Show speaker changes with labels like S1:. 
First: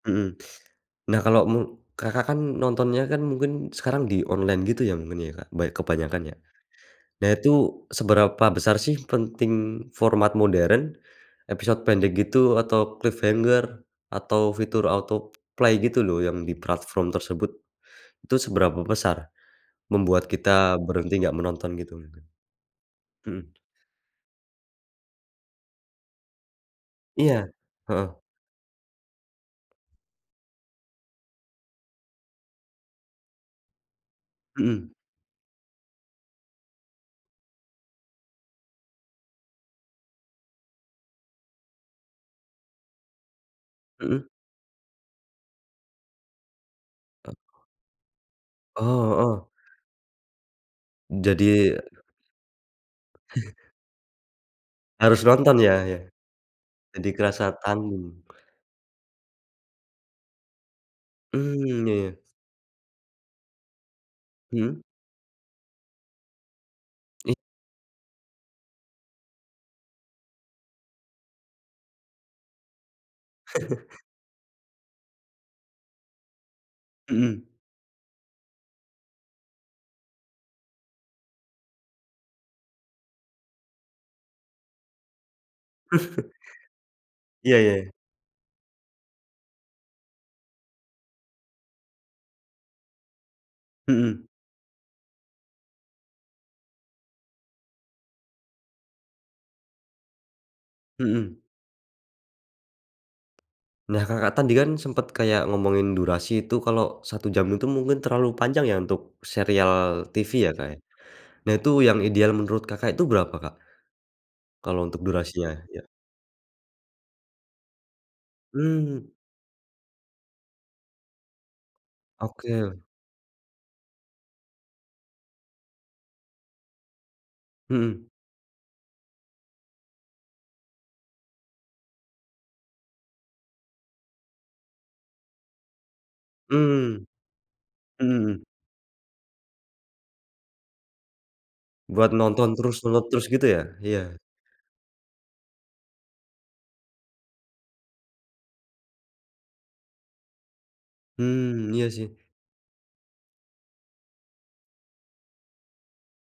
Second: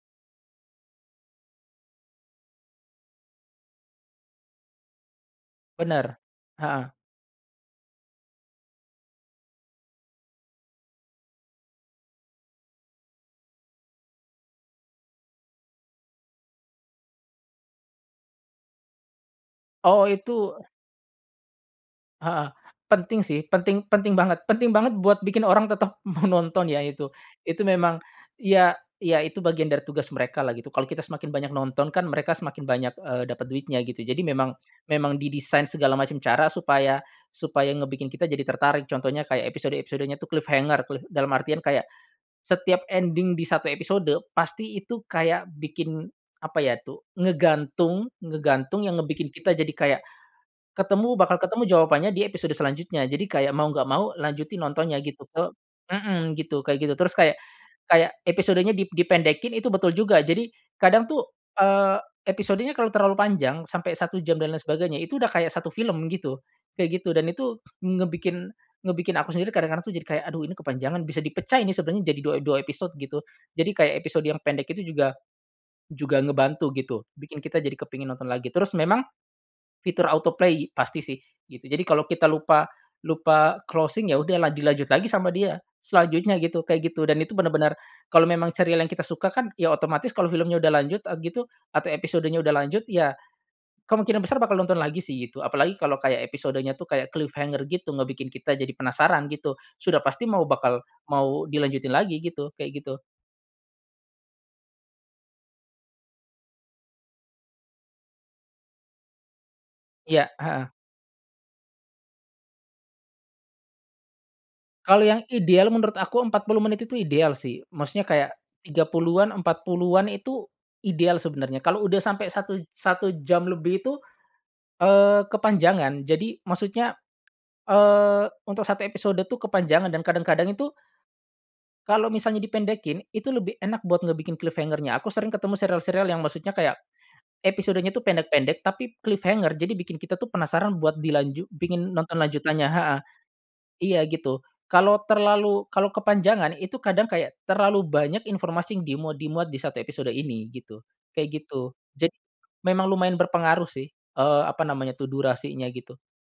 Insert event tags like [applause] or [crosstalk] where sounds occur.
S1: Mhm, nah, kalau me Kakak kan nontonnya kan mungkin sekarang di online gitu ya namanya, Kak, ban
S2: Benar,
S1: kebanyakan ya.
S2: heeh.
S1: Nah itu seberapa besar sih penting format modern, episode pendek gitu atau cliffhanger, atau fitur autoplay gitu loh yang di platform tersebut? Itu seberapa besar,
S2: Oh
S1: membuat
S2: itu
S1: kita berhenti nggak menonton gitu mungkin?
S2: Heeh, penting sih
S1: Mhm.
S2: penting penting banget penting banget buat bikin orang tetap mau nonton ya itu
S1: Iya,
S2: itu memang
S1: heeh.
S2: ya ya itu bagian dari tugas mereka lah gitu kalau kita semakin banyak nonton kan mereka semakin banyak, eee, dapat duitnya gitu jadi memang
S1: Mhm.
S2: memang didesain segala macam cara supaya supaya ngebikin kita jadi tertarik contohnya kayak episode-episodenya tuh cliffhanger, cliff dalam artian kayak, setiap ending di 1 episode
S1: Mhm.
S2: pasti itu kayak bikin, apa ya tuh,
S1: Ah.
S2: ngegantung ngegantung yang
S1: Oh,
S2: ngebikin
S1: heeh.
S2: kita jadi kayak, ketemu bakal ketemu
S1: Jadi
S2: jawabannya di episode selanjutnya. Jadi kayak
S1: [chuckles]
S2: mau nggak mau lanjutin nontonnya
S1: Harus
S2: gitu ke,
S1: nonton ya ya,
S2: mhm, gitu kayak gitu
S1: jadi
S2: terus kayak
S1: kerasa
S2: kayak
S1: tanggung.
S2: episodenya di dipendekin itu, betul juga. Jadi, kadang tuh,
S1: Mmm, ya
S2: eee,
S1: ya.
S2: episodenya kalau terlalu panjang sampai 1 jam dan lain
S1: Mhm.
S2: sebagainya itu udah kayak 1 film gitu, kayak gitu dan
S1: I
S2: itu ngebikin ngebikin aku sendiri kadang-kadang tuh jadi kayak "Aduh ini kepanjangan bisa dipecah ini sebenarnya jadi 2, 2 episode" gitu jadi kayak
S1: [chuckles]
S2: episode yang pendek itu juga, juga ngebantu gitu bikin
S1: Mhm.
S2: kita jadi kepingin nonton lagi. Terus memang, fitur autoplay pasti sih gitu. Jadi kalau kita lupa lupa closing ya udah la dilanjut lagi sama dia
S1: [chuckles]
S2: selanjutnya gitu kayak gitu dan itu
S1: Iya
S2: benar-benar,
S1: iya.
S2: kalau memang serial yang kita suka kan ya otomatis kalau filmnya udah lanjut at gitu atau episodenya udah lanjut ya, kemungkinan
S1: Mhm.
S2: besar bakal nonton lagi sih itu apalagi kalau kayak episodenya tuh kayak cliffhanger gitu ngebikin kita jadi penasaran gitu sudah pasti mau bakal
S1: Mhm.
S2: mau dilanjutin lagi gitu kayak gitu.
S1: Nah Kakak tadi kan sempat kayak ngomongin durasi itu kalau 1 jam itu mungkin terlalu panjang ya untuk serial
S2: Iya,
S1: TV ya, Kak,
S2: heeh.
S1: ya, nah itu yang ideal menurut Kakak itu berapa, Kak? Kalau untuk
S2: Kalau yang
S1: durasinya
S2: ideal
S1: iya.
S2: menurut aku 40 menit itu ideal sih maksudnya kayak, tiga
S1: Mmm.
S2: puluhan, 40-an itu, ideal sebenarnya kalau udah sampai satu
S1: Oke.
S2: satu jam lebih itu, eee, kepanjangan. Jadi maksudnya,
S1: Mhm.
S2: eee, untuk 1 episode tuh kepanjangan dan kadang-kadang itu kalau misalnya dipendekin itu lebih enak buat ngebikin cliffhanger-nya, aku sering ketemu serial-serial yang maksudnya kayak,
S1: Mmm,
S2: episodenya tuh
S1: mhm mhm.
S2: pendek-pendek tapi cliffhanger jadi bikin kita tuh penasaran buat dilanjut pingin
S1: Buat
S2: nonton
S1: nonton
S2: lanjutannya
S1: terus
S2: heeh,
S1: nonton terus gitu ya?
S2: iya
S1: Iya.
S2: gitu. Kalau terlalu kalau kepanjangan itu kadang kayak terlalu banyak informasi yang dimuat dimuat di 1 episode ini gitu, kayak
S1: Mmm,
S2: gitu.
S1: iya
S2: Jadi,
S1: sih.
S2: memang lumayan berpengaruh sih, eee, apa namanya tuh durasinya gitu.